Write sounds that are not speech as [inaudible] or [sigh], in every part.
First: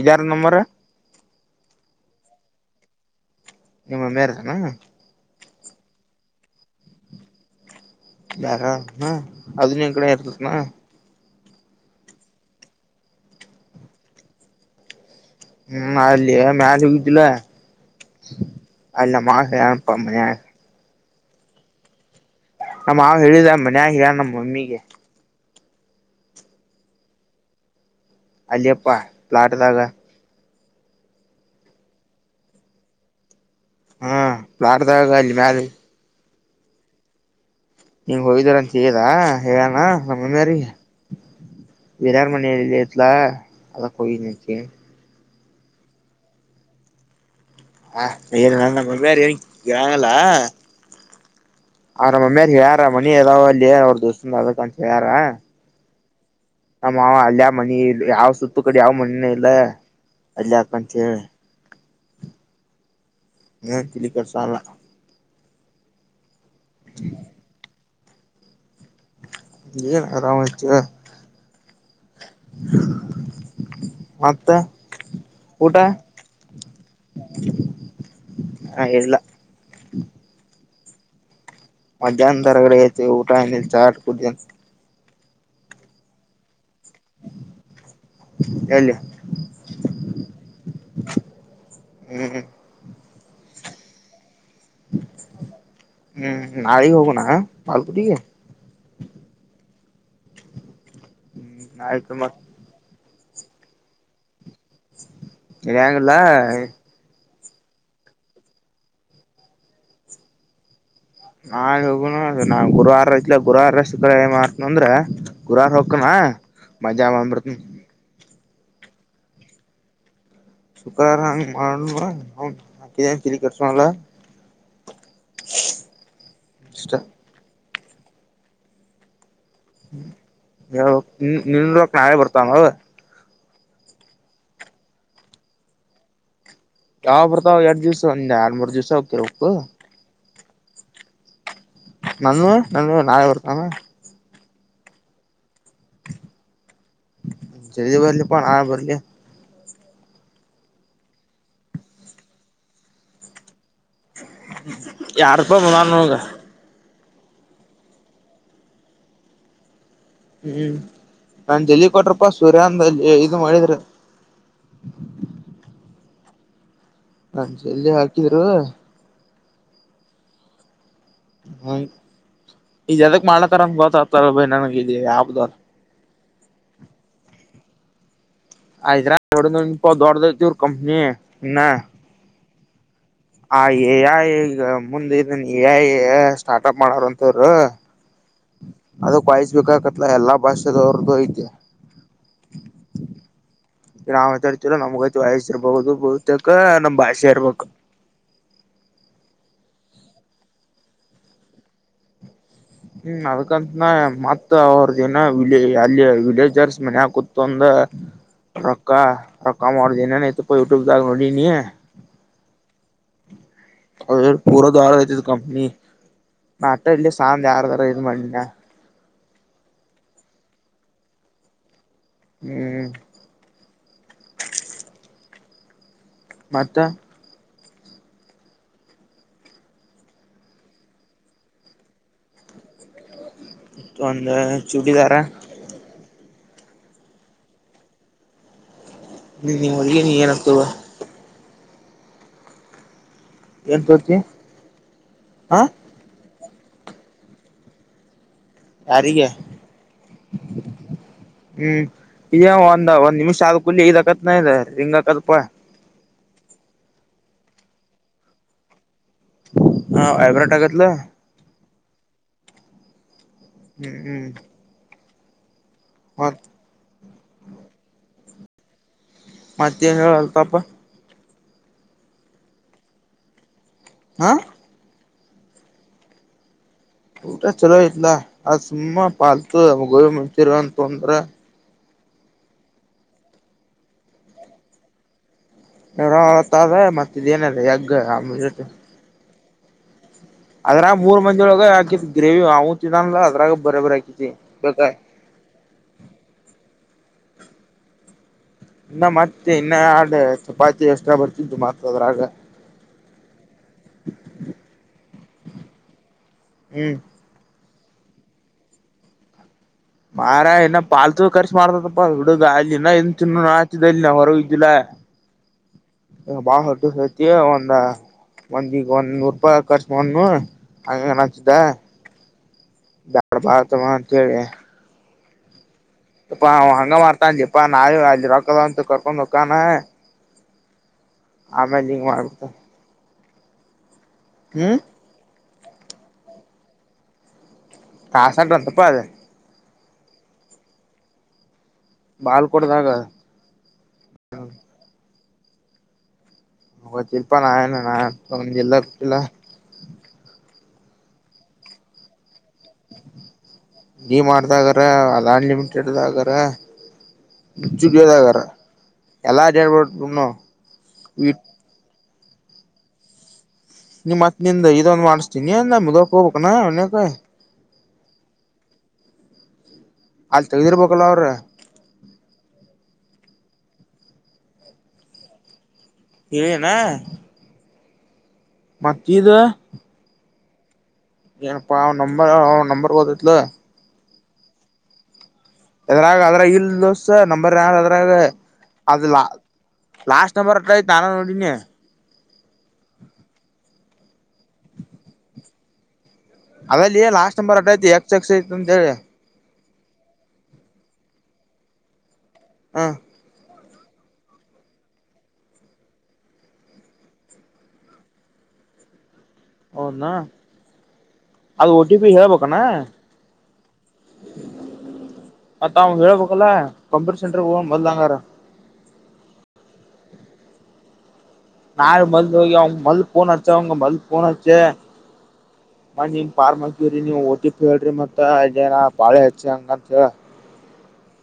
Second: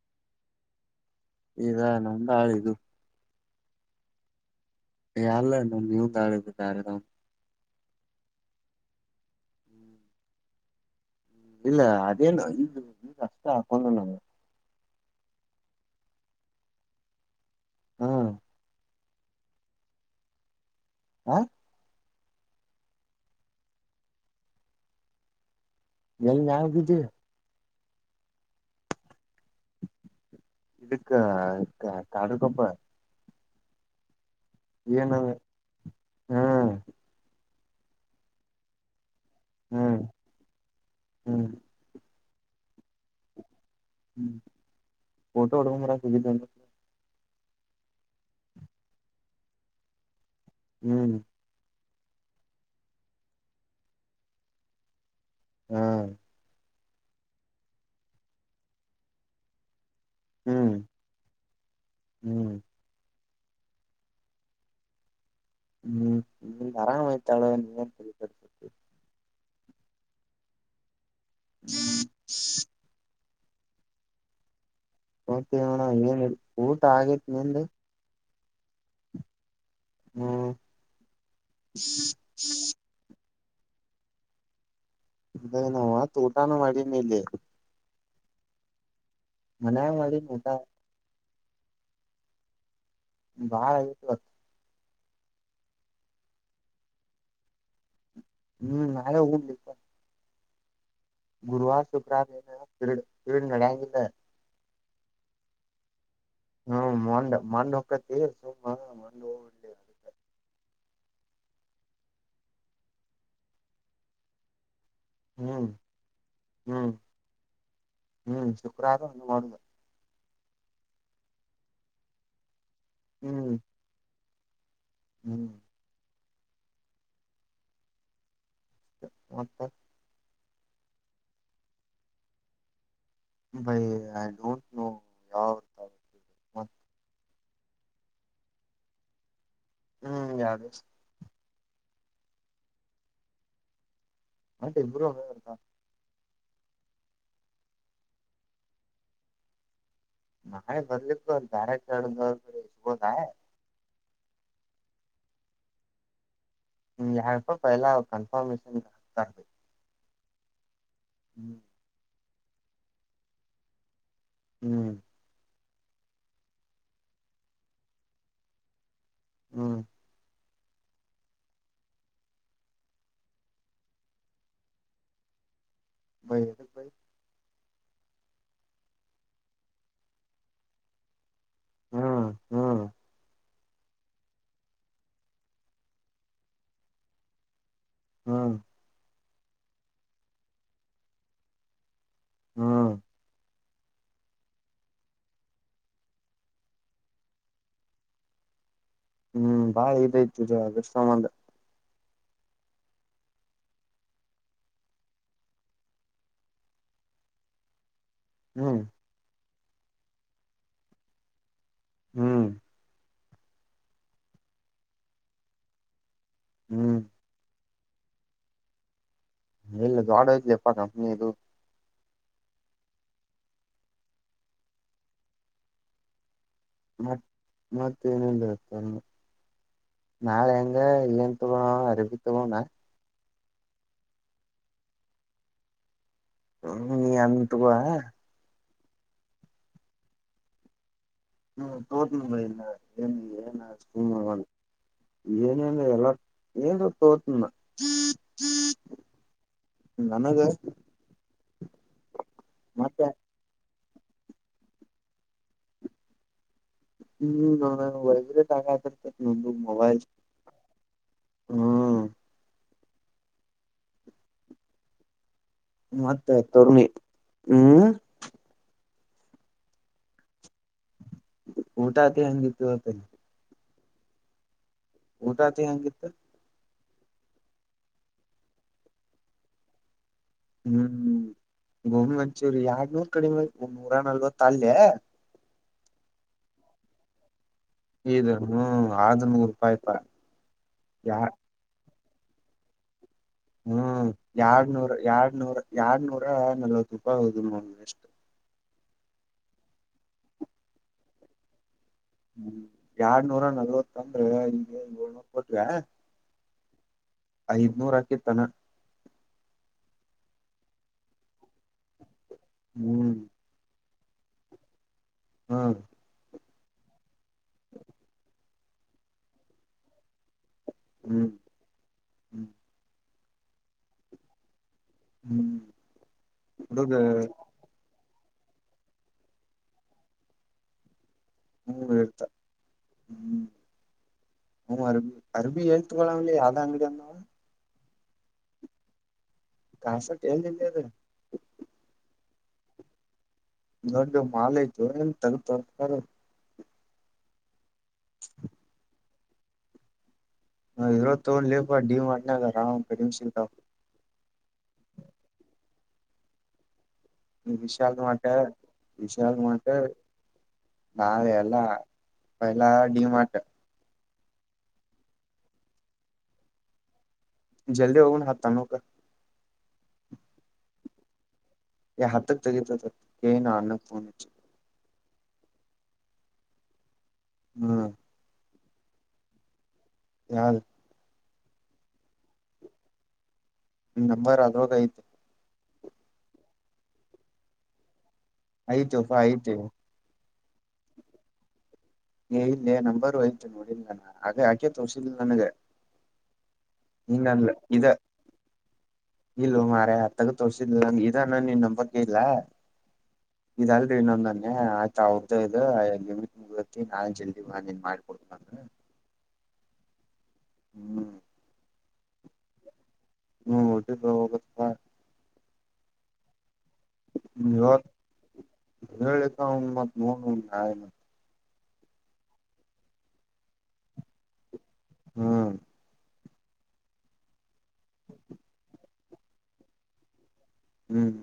ಇದಾರ್ number ಈದಾ ನಮ್ದ ಹಾಳ ಇಿದು ನಿಮ್ಮ ಮೇರ್ಾನ ಯಲ್ಲ ನ ನೀವು ತಾಳಾರದ್ ಬಾರ ಹಾ ಅದನನ್ ಕಡೆ ಇರ್ತತ್ ನ ಇಲ್ಲ ಅದೇನು ಈದು ಈಗ ಅಷ್ಟ ಹಾಕೊಂಡು ನಂಗ ಹ್ಮ್ ಅಲ್ಲಿ ಮ್ಯಲೆಿದಲ ಹಾ ಅಲ್ಲಮ್ಮ ಹನ್ ಪ ಮ ಹ ನಮ ಅವ್ ಹೇಳಿದ ಮನ್ಯ ಹೇಳ ನಮ್ಮ ಮಮ್ಮಿಗೆ ನೀಲ್ಲಿ ನಾವ ಕಿದ್ದು ಅಲ್ಲಿಯಪ್ಪಾ ಪ್ಲಾಟ್ದಾಗ ಇಕ್ಕ ಕಡುಗೊಪ್ಪ ಹಾ ಪ್ಲಾಡ್ದಾಗ ಅಲ್ಲಿ ಮ್ಯಾಲ ಹ್ಮ್ ನೀಂಗ ಹೋಗಿದರ ಅಂತ ಹೇಳದಾ ಹೇಳಣ ಹ್ಮ್ ನಮ್ಮ ಮಾರಿ ಹ್ಮ್ ಬಿರ ಮ ಎತ್ಲಾ [unintelligible] ಅಡುಗೆ ಮಾಡೋಕೆ ಹೋಗಿದ್ನತೆ ಹೇ ನನ್ನ ಬರೋಕೆ ಆಗಲ್ಲ ಹ್ಮ್ ಆ ನಮ್ಮ್ಯ ಹೇಳ್ಯಾರ ಮನಿ ಅದಾವ ಅಲ್ಲಿ ಅವ್ರ ದೋಸ್ತದು ಅದ ಅಂತ ಹೇಳ್ಯಾರ ಹಾ ನಮ್ಮ ಮಾವ ಅಲ್ಲೇ ಮನಿ ಯಾವ್ ಸುತ್ತು ಕಡೆ ಯಾವ್ ಮನಿನ ಇಲ್ಲ ಅಲ್ಲೇ ಹ್ಮ್ ಆಕಂತ ಹೇಳಿ ಹ್ಮ್ ಆ ಅದಿಕ್ಕೆ ಸಾಲ ಹ್ಮ್ ಆರಾಮಾ ಆಯ್ತು ಹೇಳಿ ಏನ್ ಆರಾಮ [inaudible] ಮತ್ತೆ ಮಾತೆಣ್ಣ ಏನಿಲ್ಲ ಊಟ ಆಗೇತೆ ನಿಂದು ನ ಹೇಳಿಲ್ಲ ಹ್ಮ ಮದ್ಯಾಹ್ನ ಒಳ್ಳಗೆ ಊಟ ಚಾ ಕುಡಿದೆ ಅ ನಾವು ಊಟನು ಮಾಡಿನೇ ಎಲ್ಲಿ ಮನೆಗೆ ಮಾಡೀನಿ ಊಟ ಹ್ಮ್ ಹ್ಮ್ ಬಾಳ ಆಗ್ತಾಯಿಪ್ಪಾ ಹ್ಮ್ ನಳಿನೆ ಹೋಗೋಣ ಬಲ್ಗುಟ್ಟಿಗೆ ಹ್ಮ್ ನಾಳೆ ಹುಂನ್ಲಿ ಹ್ಮ್ ಗುರುವಾರ್ ಆಯ್ತು ಸುಕ್ರಾರ ಮತ್ ಏನ ತಿಡುತಿಡು ನಾಂಗಿಲ್ಲ ತೆಗೆಗಿಲ್ಲ ಮೊನ್ನೆ ಸುಮೆ ಅದೇ ನಾ ಹೋಗೋನು ಗುರುವಾರ ಶುಕ್ರವಾರ ಮಾಡ್ತೀನಿ ಅಂದ್ರೆ ಹ್ಮ್ ಕುರಾರ ಹಕಣ ಹ್ಮ್ ಮಜಾತ ಹ್ಮ್ ಶುಕ್ರವಾರ ಒ ಮಾಡುದು [inaudible] ಶುಕ್ರಾರಂಗ ಮಾಡ ಹ್ಮ್ ಕಲ್ಲ ಹ್ಮ್ ಎಷ್ಟಷ್ಟ ಹ ಯಾವ ನಿನ್ವಕ್ ನಾಾವಳೆ ಬರ್ತಮ್ಮ [inaudible] ಬೈ ಐ ಡೋಂಟ್ ನೋ ಯಾವ [inaudible] ಹಬರ್ತಾವ ಎಡುಯೂಸ ಒ ಆಲ್ಮೂರು ಜ್ಯೂಸ ಹೋಗ್ತರ ಉಪ್ಪು ಹ್ಮ್ ಯಾರ ನನ್ವ ನನ್ ನಾವೆರ್ತಾಮ ಅಟಬತಾ [unintelligible] ಜ ಬರಲಿ ಪ ಆ ಬದಲಿ ನಳ ಬದಲ ಧಾರೆ ಚರ್ಷತಾಯ ಯಾರ್ಪ ಮನ್ಗ ಹ್ಮ ಯಾಪ್ಪ ಪಲ್ಲ ಕನ್ಫರ್ಮೇಶನ್ ತರ್ಬೇಕ ಹ್ಮ್ ನಾ ಜಲ್ಲಿ ಕೊಟ್ರಪ್ಪಾ ಸೂರ್ಯ ಅಂದ ಇ ಮಾಡಿದ್ರ ಹ್ಮ್ ಹಂಜ ಎಲ್ಲಿ ಹಾಕಿದ್ರು ಹ್ಮ್ ಹ್ಮ ಈಜದಕ್ ಮಾಡ್ತಾರನ್ ಗತ್ತತಾರ ಭ ನನಗ ಆಬದಾರ ಬೈ ಬ ಆಯ್ತಾ ಇಪ ದೊಡ್ಡವರ್ ಕಂಪ್ನಿ ಇ ಹ್ಮ್ ಹ್ಮ್ ಆ ಎಯ ಈಗ ಮುಂದ ಇದನ್ ಎ ಸ್ಟಾರ್ಟಪ್ ಮಾಡಾರಂತವರು ಹ್ಮ ಅದ ಕಾಯಿಸಬೇಕಕತ್ಲ ಎಲ್ಲಾ ಭಾಷೆದವ್ರದ್ದು ಐತೆ ಹ್ಮ್ ನಾವ್ತ ಇರ್ತಿರ ನಮ್ಗೈತಿ ವಯಸ್ಸ ಇರ್ಬಹುದು ಬಹುತೇಕ ನಮ್ ಭಾಷೆ ಇರ್ಬೇಕು ಹಮ್ ಹ್ಮ್ ಬಾ ಇದೈತಷ್ಟ ಸಂಬಧ ಹ್ಮ್ ಅದ್ಕಂತನ ಮತ್ತ ಅವ್ರದ ಏನ ಅಲ್ಲಿ ವಿಲೇಜರ್ಸ್ ಮನ್ಕತ್ಂದ ಹ್ಮ್ ರಕ್ಕಾ ರಕ್ಕ ಮಾಡದನೆ ನ ಪ ಯುಟ್ಯೂಬ್ ದಾಗ ನೋಡಿ ನೀ ಹ್ಮ್ ಅ ಪೂರ ದ್ರ ಕಂಪನಿ ನ ಅ ಹ್ಮ್ ಇಲ್ಲಿ ಶಂದ ಯಾರ ಬರಿ ಮಾಡ್ಣ ಇಲ್ಲ ದ ಆಡ ಎಪ್ಪ ನನ ಇದು [inaudible] ಹ್ಮ್ [inaudible] ಮತ್ತ ಮತ್ ಮತ್ತ ಏನಲ್ಲತ ನಾಳೆ ಹೆಂಗ ಏನ್ಂತಗ ಅರಿಬತ್ತುಗಣ ಒಂದ ಚೂಡಿದಾರ ಹ ನೀ ಅ ತುಗ ಹ [inaudible] ನೀ ನೀ ಹೊಗೆ ನೀ ಏನಪ್ಪವಾ ಹ್ಮ್ ತೋಟನ ಬಲ್ಲ [inaudible] ಎನ್ಂತೋತಿ ಹ [inaudible] ಏನು ತೋತನ್ನ [inaudible] ಯಾರಿಗೆ ಹ್ಮ್ ಇದೇ ಒಂದ ಮತ್ತೆ ಒಂದ್ ನಿಮಿಷ ಆದ ಕಲ್ಲಿ ಹಕ ರ ರೀಂಗಕಲ್ಪ ಹ್ಮ್ ನ ವೈಬ್ರೇಟ್ ಅಗಕಟೈಥಿ ಹಾ ವೈಬ್ರೇಟ್ ಅಗಕತ್ಲ ಹ್ಮ್ ಹ್ಮ್ ಹ್ಮ್ ಮತ್ತೆ ಮತ್ ತಣಿ ಹ್ಮ್ ಮತ್ತ ಹಳ್ತಪ್ಪ ಊಟ ಆತಿ ಹೆಂಗಿತ್ತು ಆತಲ್ಲಿ ಹಾ ಊಟ ಆತಿ ಹೆಂಗಿತ್ತು ಊಟ ಚಲೋ ಇತ್ತಲ್ಲ ಸುಮ್ಮ ಪಾಲ್ತು ಗೋ ಮುತರ ಅಂತ ತಂದ್ರ ಗೋಮಿ ಮಂಚೂರಿ ಎರಡ್ ನೂರ್ ಕಡಿ ಮೇಲ್ ಒ ನೂರ ನಲ್ವ ಅಲ್ೆ ಇವರ ಹೊತ್ತದ ಮತ್ತಏನ ಇ ಹ್ಮ ಆದ ನೂ ರೂಪಾಯಯ್ತಾ ಅದ್ರ ಮೂರ್ ಮಜಿೊಳಗೆ ಹಾಕಿತ್ ಗ್ರೇವಿ ಅವತ್ಿದಲ ಹ್ಮ್ ಎರ್ನೂರ ಎಡ್ನೂರ ಎರ ನೂರ ನಲ್ವತ್ತು ಹೌದು ಮ ಇಷ್ಟ ಇನ್ನ ಮತ್ತೆ ಇನ್ನ ಆಡ ಚಪಾತಿ ಎಷ್ಟ್ರ ಬರ್ತಿದ್ದು ಮತ್ರ ಅದ್ರಾಗ ಎಡ್ನೂರ ನಲ್ವತ್ ಅಂದ್ರೆ ಈಗೆ ಏಳ್ನೂರ್ ಕೊಟ್್ರ ಹ್ಮ್ ಐ ನೂರಾಕಿ ತನ ಮಾರ ಇನ್ನ ಪಾಲ್ತು ಕರ್ಸಿ ಮಾಡ್ತದಪ್ಪ ಹುಡುಗ ಅ ಇ ಹ್ಮ್ ತಿನ್ನು ಇಲ್ಲ ಹೊರ ಇದ್ದಿಲ್ಲ ಹಾ ಬಾಳ ಹಟ್ಟ ಸೇತಿ ಒಂದ ಮಂದಿಗೆ ಒಂದ್ ನೂರು ರೂಪಾಯಿ ಖರ್ಚು ಮಾಡು ಹ್ಮ್ ಅಗನಚ್ದ ಹ್ಮ್ ಬ್ಯಾಡ್ ಬಾರ್ತಮ್ಮಾ ಅಂತೇಳಿ ಹ್ಮ್ ಯಪ್ಪ ಅವ ಹುಡುಗ ಹಂಗ ಮಾಡ್ತಾನ್ ಲ್ಯಾಪ್ಪಾ ನಾವು ಅಲ್ಲಿ ರೊಕ್ಕದಾವ್ ಅಂತ ಕರ್ಕೊಂಡ್ ಹಕ್ಕಾನ ಹ್ಮ್ ಆಮೇಲ್ ಹಿಂಗ್ ಹೇಳ್ತ ಮಾಡ್ತಾನ್ ಹ್ಮ್ ಹ್ ಅರಬಿ ಅರಬಿ ಎಲ್ತಾಗೋಳವ್ಲೇ ಯಾವ್ದ ಅಂಗಡಿ ಅಂದ್ ಪ್ಯಾಸನ್ರಂತಪ್ಪ ಅದ್ ಕಾಸ ಕೇಳ್ದಂತೆ ಅದ್ ಬಾಲ್ ಕೊಡ್ದಾಗ ತಗುದ್ ತೋರ್ಸ್ತಾರೋ ಅವತ್ತಿಲ್ಪ ನಾ ಏನಾ ಇರ್ಲಾಕ್ಕಿಲ್ಲ ನಾವ್ ಇದ್ರಾಗ್ ತಗೊಂಡ್ಲೇಪ ಡಿ ಮಾರ್ಟ್ ನ್ಯಾಗ ಯಾವ್ ಕಡಿಮೀಲ್ ಸಿಗ್ತಾವ ಡಿ ಮಾರ್ಟ್ದಾಗರೇ ಅದು ಅನ್ಲಿಮಿಟೆಡ್ದಾಗರೇ ವಿಶಾಲ್ ಮಾರ್ಟೆ ವಿಶಾಲ್ ಎಲ್ಲಾ ಮಾರ್ಟೆ ಅಡ್ಯಾಡ್ಬಿಡ್ನು ನಾವೆಲ್ಲ ವೆಲ್ಲ ಡಿ ಮಾರ್ಟೆ ನಿಮ್ ಮತ್ ನಿಂದ ಇದೊಂದ್ ಮಾಡ್ಸ್ತೀನಿ ನ ಮುದಕೋಬೇನ್ನಾ ಒನ್ಯಾಕ ಜಲ್ದಿ ಹೋಗಣ ಹತ್ತನೋಕ ಅಲ್ಲಿ ತೆಗ್ದಿರ್ಬೇಕಲ್ಲ ಅವ್ರ್ ಏ ಹತ್ತುಕ್ ತೆಗೀತರ್ಲೆ ಅಣ್ಣಾಕ್ ಫೋನ್ ಹಚ್ಚ್ ಇವೇನಾ ಹ್ಮ್ ಮತ್ತಿದು ಯಾದು ಏನಪ್ಪಾ ಅವ್ನ್ ನಂಬರ್ ಅವ್ನ್ ನಂಬರ್ ಗೊತ್ತೈತ್ಲೆ ನಂಬರ್ ಅದ್ರಾಗ ಐತಿ ಎದ್ರಾಗ ಅದ್ರಾಗಿಲ್ ದೋಸ್ತ ನಂಬರ್ ಯಾವ್ದ್ ಅದ್ರಾಗ ಆಯ್ತೆ ಅಪ್ಪಾ ಆಯ್ತೆ ಬರ್ ಐತ್ ನಾನೆ ನೋಡಿನಿ ಏ ಇಲ್ಲೇ ನಂಬರ್ ಓಯ್ತು ನೋಡಿಲ್ ನಾನ ಹಾಗ ಆಕೆ ತೋರ್ಸಿದ್ಲು ನನಗ ಅಲ್ಲಲೇ ಲಾಸ್ಟ್ ನಂಬರ್ ಅಡೈತಿ ಎಕ್ಸ್ ಎಕ್ಸ್ ಅಂತೇಳಿ ಇಲ್ಲ ಮಾರಾಯ ಅತ್ತಗ್ ತೋರ್ಸಿದ್ಲಂಗ್ ಇದನ್ನ ನೀನ್ ನಂಬರ್ ಕೇಳ್ದ್ಲ ಹಾ ಇದಗ್ದೆ ಇನ್ನೊಂದನ್ನೆ ಆತ್ ಅವ್ರ್ದೆ ಇದು ಐ ನಾನೆ ಜಲ್ದಿ ಮಾಡಿನ್ ಮಾಡಿ ಕೊಡ್ಪಾ ಅಂದ್ರ ಹೌದ್ನ ಹ್ಮ್ ಅದು ಓ ಟಿ ಪಿ ಹೇಳ್ಬೇಕೇನ ಹ್ಮ್ ಓಟಿಪಿ ಯಾವಾಗ್ ಬತ್ತ ಮತ್ ಅವನ್ಗ್ ಹೇಳ್ಬೇಕಲ್ಲಾ ಕಂಪ್ಯೂಟರ್ ಸೆಂಟರ್ ಹೋಗ ಮೊದ್ಲಂಗಾರ ಯೋಳ್ತಿನ್ ಏಳಿದ್ನ ಅವನ್ಗ್ ಮತ್ ನೋಡು ಅಂತ ನಾ ಮದ್ಲು ಹೋಗಿ ಅವ ಮಲ್ ಪೋನ್ ಹಚ್ಚಿ ಅವನ್ಗ್ ಮದ್ಲ್ ಪೋನಚ್ಛೆ ಹ್ಮ್ ನೀವ್ ಪಾರ್ಮಕಿರಿ ನೀವು ಓ ಟಿ ಪಿ ಹೇಳ್ರಿ ಮತ್ತ ಇದನ ಬಾಳೆ ಹೆಚಾಂಗ ಅಂತ್ ಹೇಳ ಹ್ಮ್್ಮ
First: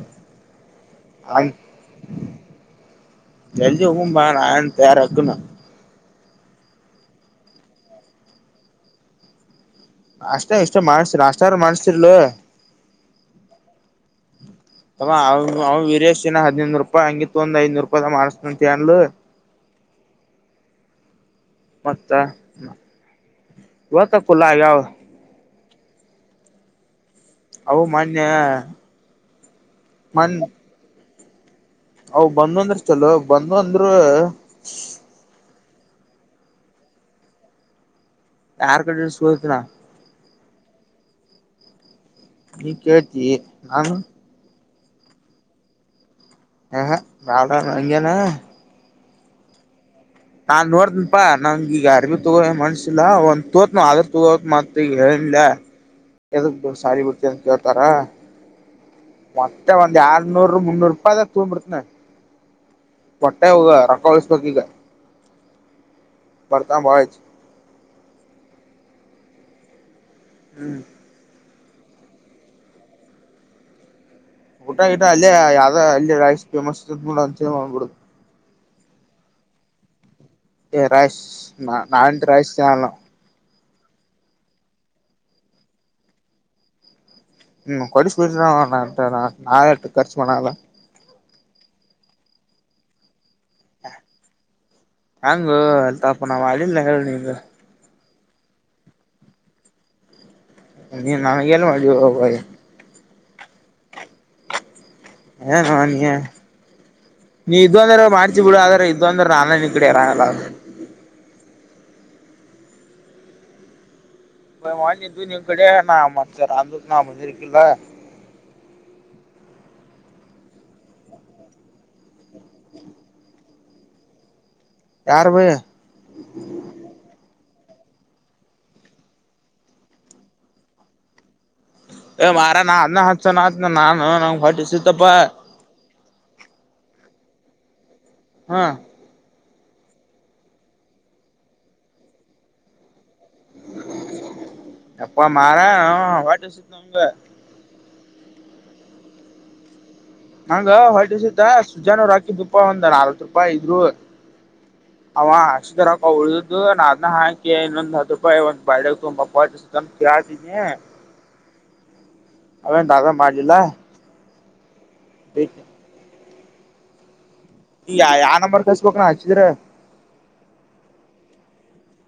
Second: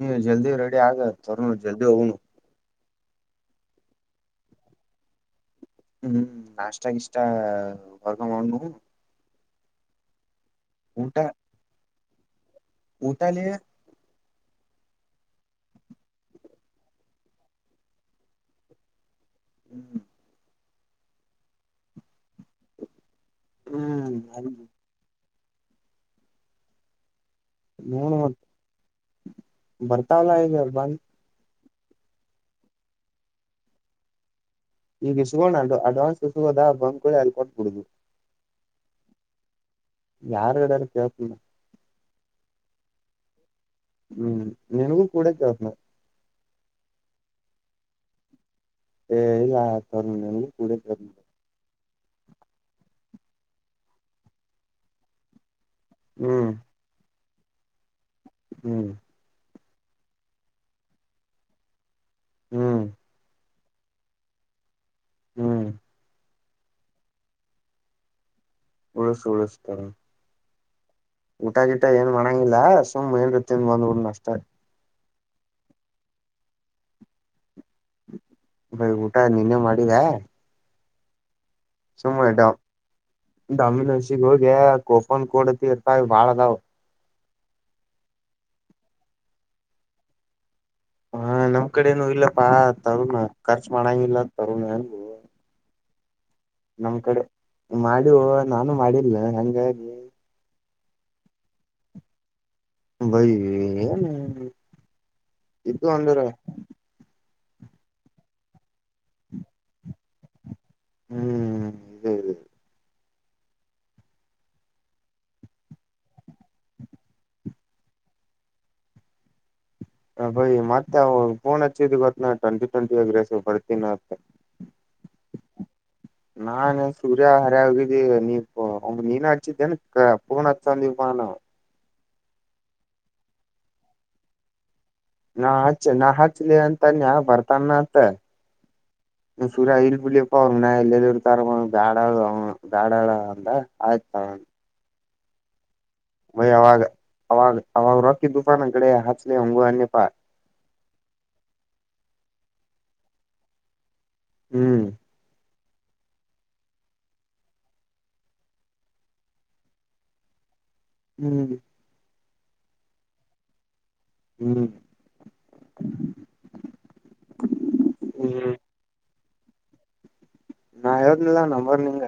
ಹ್ಮ್ ಜಲ್ದಿ ರೆಡಿ ಆಗ ಜರೂನು ಹಂಗ್ ಜಲ್ದಿ ಹೋಗೂಣು ಜಲ್ದಿ ಹೋಗುಣ್ ಬಾ ಅಣ ಅಂತ್ಯಾರ್ ಹದುನ ಹ್ಮ್ ನಾಷ್ಟಾ ಗೀಷ್ಟ ವರ್ಗ ಹೋಗೋಣು ಅಷ್ಟ ಇಷ್ಟ ಮಾಡ್ಸ್ರಿ ಅಷ್ಟಾರ ಮಾಡಸ್ತಿರ್ಲ ಊಟಾಲೇ ಯ [inaudible] ತಮ್ಮ ಅವ ಅವ ವೀರೇಶಿ ನ ಹದಿನೈಡ್ನುರೂಪಾಯಿ ಹಂಗಿತ್ ಒಂದ್ ಐದ್ನೂರೂಪಾಯಿದ ಮಾಡ್ಸಿನಂತ ಅಂದ್ಲು [inaudible] ಮತ್ತ ಇವತ್ತ ಫುಲ್ ಹ್ಮ್ ಆಗ್ಯಾವ ಅವು ನೋ ಮೊನ್ನೆ ಬರ್ತಾವಲ್ಲ ಇ ಬಂದ ಅ ಬಂದ ಅಂದ್ರೆ ಚಲೋ ಬಂದು ಅಂದ್ರ ಈಗ ಇಸಗೋಣ ಅ ಅಡ್ವಾನ್ಸ್ ಇಸಗೋದ ಬಂಕಗಳ ಅಲ್ಕೊಂಡಬ ಬಿಡುದು ಯಾರ ಕಡೆ ಸುತನಾ ಯಾರುಗಡಾರು ಕೇಕ್ಣ ನೀ ಕೇಳ್ತೀ ಹ್ಮ್ ನಿನಗೂ ಕೂಡ ಕೆಳ್ಸ ಹ ಹ ನಾವ ನಗೆಾನ [unintelligible] ಏ ಇಲ್ಲಾ ನಾನ್ ನೋಡ್ತನಪಾ ನಂಗೀಗ ಅ ತಗೋ ಮನ್ಸಿಲ್ಲಾ ಒಂದ್ ತೋತನ ಆದ್ರ ತಗೋತ್ ಮತ್ತ ಈಗ ಹೇಳಿಲ್ಲ ಹ್ಮ್ ಎೊಡ್ ಸಾಲ ಬಿಡ್ತಂತ ಕೇಳ್ತಾರಾ ಹ್ಮ್ ಮತ್ತೆ ಒಂದ್ ಯರ್ನೂರು ಮುನ್ನೂರು ರೂಪಾಯಿದಾಗ ತಗೊಂಡ್ಬಿಡ್ತನ ಹ್ಮ್ ಒಟ್ಟ ಹ ರೊಕ್ಕೊಳಿಸ್ಬೇಕ ಈಗ ಹ್ಮ್ ಬರ್ತಾಮ ಭಜ ಉಳಸು ಉಳಸತರ ಹ್ಮ್ ಊಟ ಗಿಟ ಏನ್ ಮಾಡಂಗಿಲ್ಲ ಸುಮ್ ಏನ್ರುತ್ತ ಬಂದ್ಬು ಅಷ್ಟ ಊಟ ಗಟ ಅಲ್ಲೇ ಯಾವ್ದ ಅಲ್ಲಿ ರೈಸ್ ಫೇಮಸ್ ಇದ್ಡ ಮಾಡ್ಬಿಡ ಬರಿ ಊಟ ನೀನ್ನೇ ಮಾಡಿದ ರೈಸ್ ನಾ ನಾನಟ ರೈಸ್ ಚಾಣಲ್ಲ ಅಮ್ಮಿನ್ ಹಷಿ ಹೋಗ ಕೋಪನ್ ಕಡತಿ ಇರ್ತಾವ ಬಾಳ ಅದಾವ್ ಹ್ಮ್ ಕುಡಿಿಸಿು ಬಿ ನಾಲೆಟ ಖರ್ಚುಣಲ್ಲ ಹಾ ನಮ್ ಕಡೆನುೂ ಇಲ್ಲಪ್ಪಾ ತರುಣ ಖರ್ಚು ಮಾಡಂಗಿಲ್ಲ ತರುಣ ಅನ್ ಅ ನಾವು ಅಳ್ಳಿ ನರ ನೀ್ರ ಇದು ನಾನು ಮಾಡಿಲ್ಲ ಹಂಗಾಗಿ ನೀ ನಗೆಲ್ಲ ಮ ಹ ಭೈ ಹ ನನಿಯ [unintelligible] ನೀ ಇದೊಂದ್ರ ಮಾಡ್ಚಿ ಬಿಡು ಆದ್ರೆ ಇದ್ೊಂದ್ರ ನಾನ ನಿ ಕಡೆ ರಾನಲ್ಲ [unintelligible] ಹದೌದೌದು ಮಾಡಲಿ ದನಿ ಕಡೆ ನ ಮಸ ರಂದ ನ ಅದರಿ ಕಲ್ಲ [inaudible] ಬಯ್ ಮತ್ತೆ ಫೋನ್ ಹಚ್ಚಿದ ಗೊತ್ತ ನ ಟ್ವೆಂಟಿ ಟ್ವೆಂಟಿ ಆಗ ರಸ ಬರ್ತೀನ ಮತ್ತ ಯಾರ್ ಬೈ ನಾ ನ ಸೂರ್ಯ ಹಾರ್ಯ ಹೋಗ ನೀ ಇ ಅವ ನೀನು ಅಡಚಿದ್ದೇ ಪಗಾಂದಪಾನ ಮಾಾರ ನಾದ ನ ಹಸ ನ ನಾನ [unintelligible] ನಾ ಹಚ್ಚಿ ನಾ ಹಾಚ್ಲಿ ಅಂತನ್ಯ ಬರ್ತಾನ ಅಂತ ಹಾ ಸೂರ್ಯ ಇಲ್ ಬಿಳಿಯಪ್ಪ ಅವನ ಎಲ್ಲೆಲ್ಲಿ ತಾರ ದ್ಯಾಡಾಳ ಅವ ದ್ಯಾಡಾಳ ಅಂದ ಆಯ್ತ ಅಾ ಮಾರಯ ಒಯ್ ಅವಾಗ ಅವಾಗ ಅವಾಗ ರೊಕ್ಕಿ ದುಫಾನ ಕಡೆ ಹಾಚ್ಲಿ ಹಂಗು ಅನ್ಯಪ್ಪ ಹಂಗ ಹೊಿವಸದ ಸುಜಾನೂರ್ ಹಾಕಿದ್ ರೂಪ ಒಂದ ನರವತ್ ರೂಪಾಯಿ ಇದ್ರು ಹ್ಮ್ ಅಕ್ಷರಕ ಉಳ್ದು ನ ಅದ ಹಾಕಿ ಇನ್ನೊಂದ್ ಹತ್ತು ರೂಪಾಯಿ ಒಂದ್ ಬಾಳ ತುಂಬಾ ಪ ಕಾತೀಿನಿ ಹ್ಮ್ ಅವೇಂತಾದ ಮಾಡಜಿಲ್ಲ ಹ್ಮ್ [unintelligible] ಈ ಯಾವ ಹ್ಮ್ ನಂಬರ್ ಕಸ್ಬೇಕಕ್ ನ ಹಚ್ಚಿದ್ರ ನಾ ಹೇಳೇದನಿಲ್ಲ ನಂಬರ್ ನಿಂಗ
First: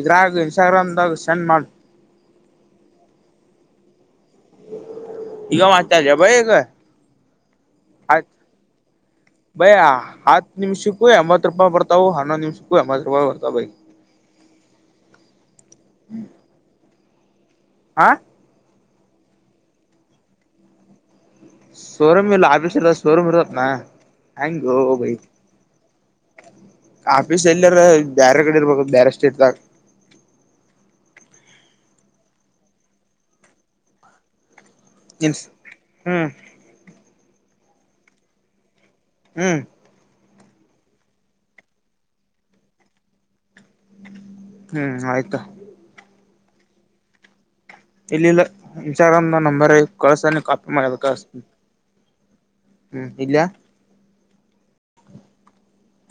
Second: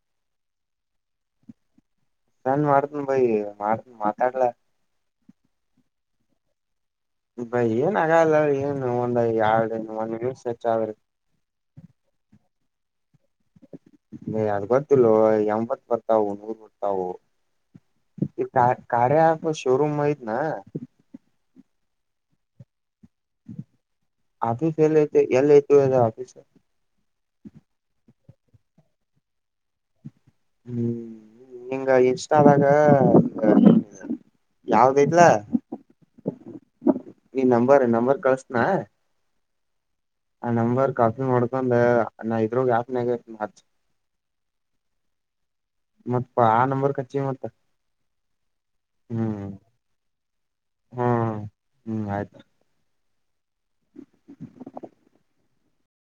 ಇದ್ರಾಗ ಇನ್ಸ್ಟಾಗ್ರಾಮದಾಗ ಸೆಂಡ್ ಮಾಡ ನನ್ ಮಾಡತನ ಭಯ ಮಾಡತನ್ ಮಾತಾಡ್ಲ ಈಗ ಮಾಡ್ತ ಬಗ ಬೈ ಏನ್ ಆ ಆಗಲ್ಲ ಏನ್ ಒಂದ್ ಎರಡ್ ಬಯ ಒಂದ್ ಹತ್ತು ನಿಮಿಷ ಹೆಚ್ಚಾದ್ರಿ ಕ ಅಮ್ಮತ್ತು ರೂಪ ಪತ ಅವು ಹಣ ನಿಮ್ ಅರ್ವತ್ತಲ್ಲ ಎಂಬತ್ ಬರ್ತಾವು ನೂರು ಬರ್ತವು ಆ ಕಾರ್ಯ ಆ ಶೋರುೂಮ ಮಯಿತ ನ ಸೋರಮ್ಯ ಇಲ್ಲ ಆಫಿ ಸೋರಮ ಇರುತತ್ನಾ ಹೆಂಗ ಆಫೀಸ್ ಎಲ್ಲಿ ಬೈ ಐತಿ ಎಲ್ಲಿ ಐತಿ ಅದ ಆಫೀಸ್ ಆಫೀಸ್ ಎಲ್ಲಿರ ಬೇರೆ ಕಡೆ ಇರ್ಬೇಕ ಬೇರೆ ಸ್ಟೇಟ್ಧಗ ಹ್ಮ್ ಎಂಗ ಎಷ್ಟ ಆದಾಗ ಜನ್ಸ್ ಹ್ಮ್ ನೀ ನಂಬರ್ ನಂಬರ್ ಕಳಸನ ಹ್ಮ್ ಆ ನಂಬರ್ ಕಾಫಿ ನೋಡ್ಕೊಂಡ ನ ಇದ್ರಗ್ ಯಾಕನ್ಗ ಹಚ್ಚ ಹ್ಮ್ ಆಯ್ತಾ ಮತ್ತಾ ಆ ನಂಬರ್ ಖರ್ಚ ಮತ್ತ ಇಲ್ಲಿಲ್ಲ ಇನ್ಸ್ಟಾಗ್ರಾಮ್ ನ ಹ್ಮ್ ನಂಬರ್ ಕಳಸನೆ ಕಾಪಿ ಮಾಡಬೇಕ ಕ ಆಯ್ತ ಇಲ್ಲ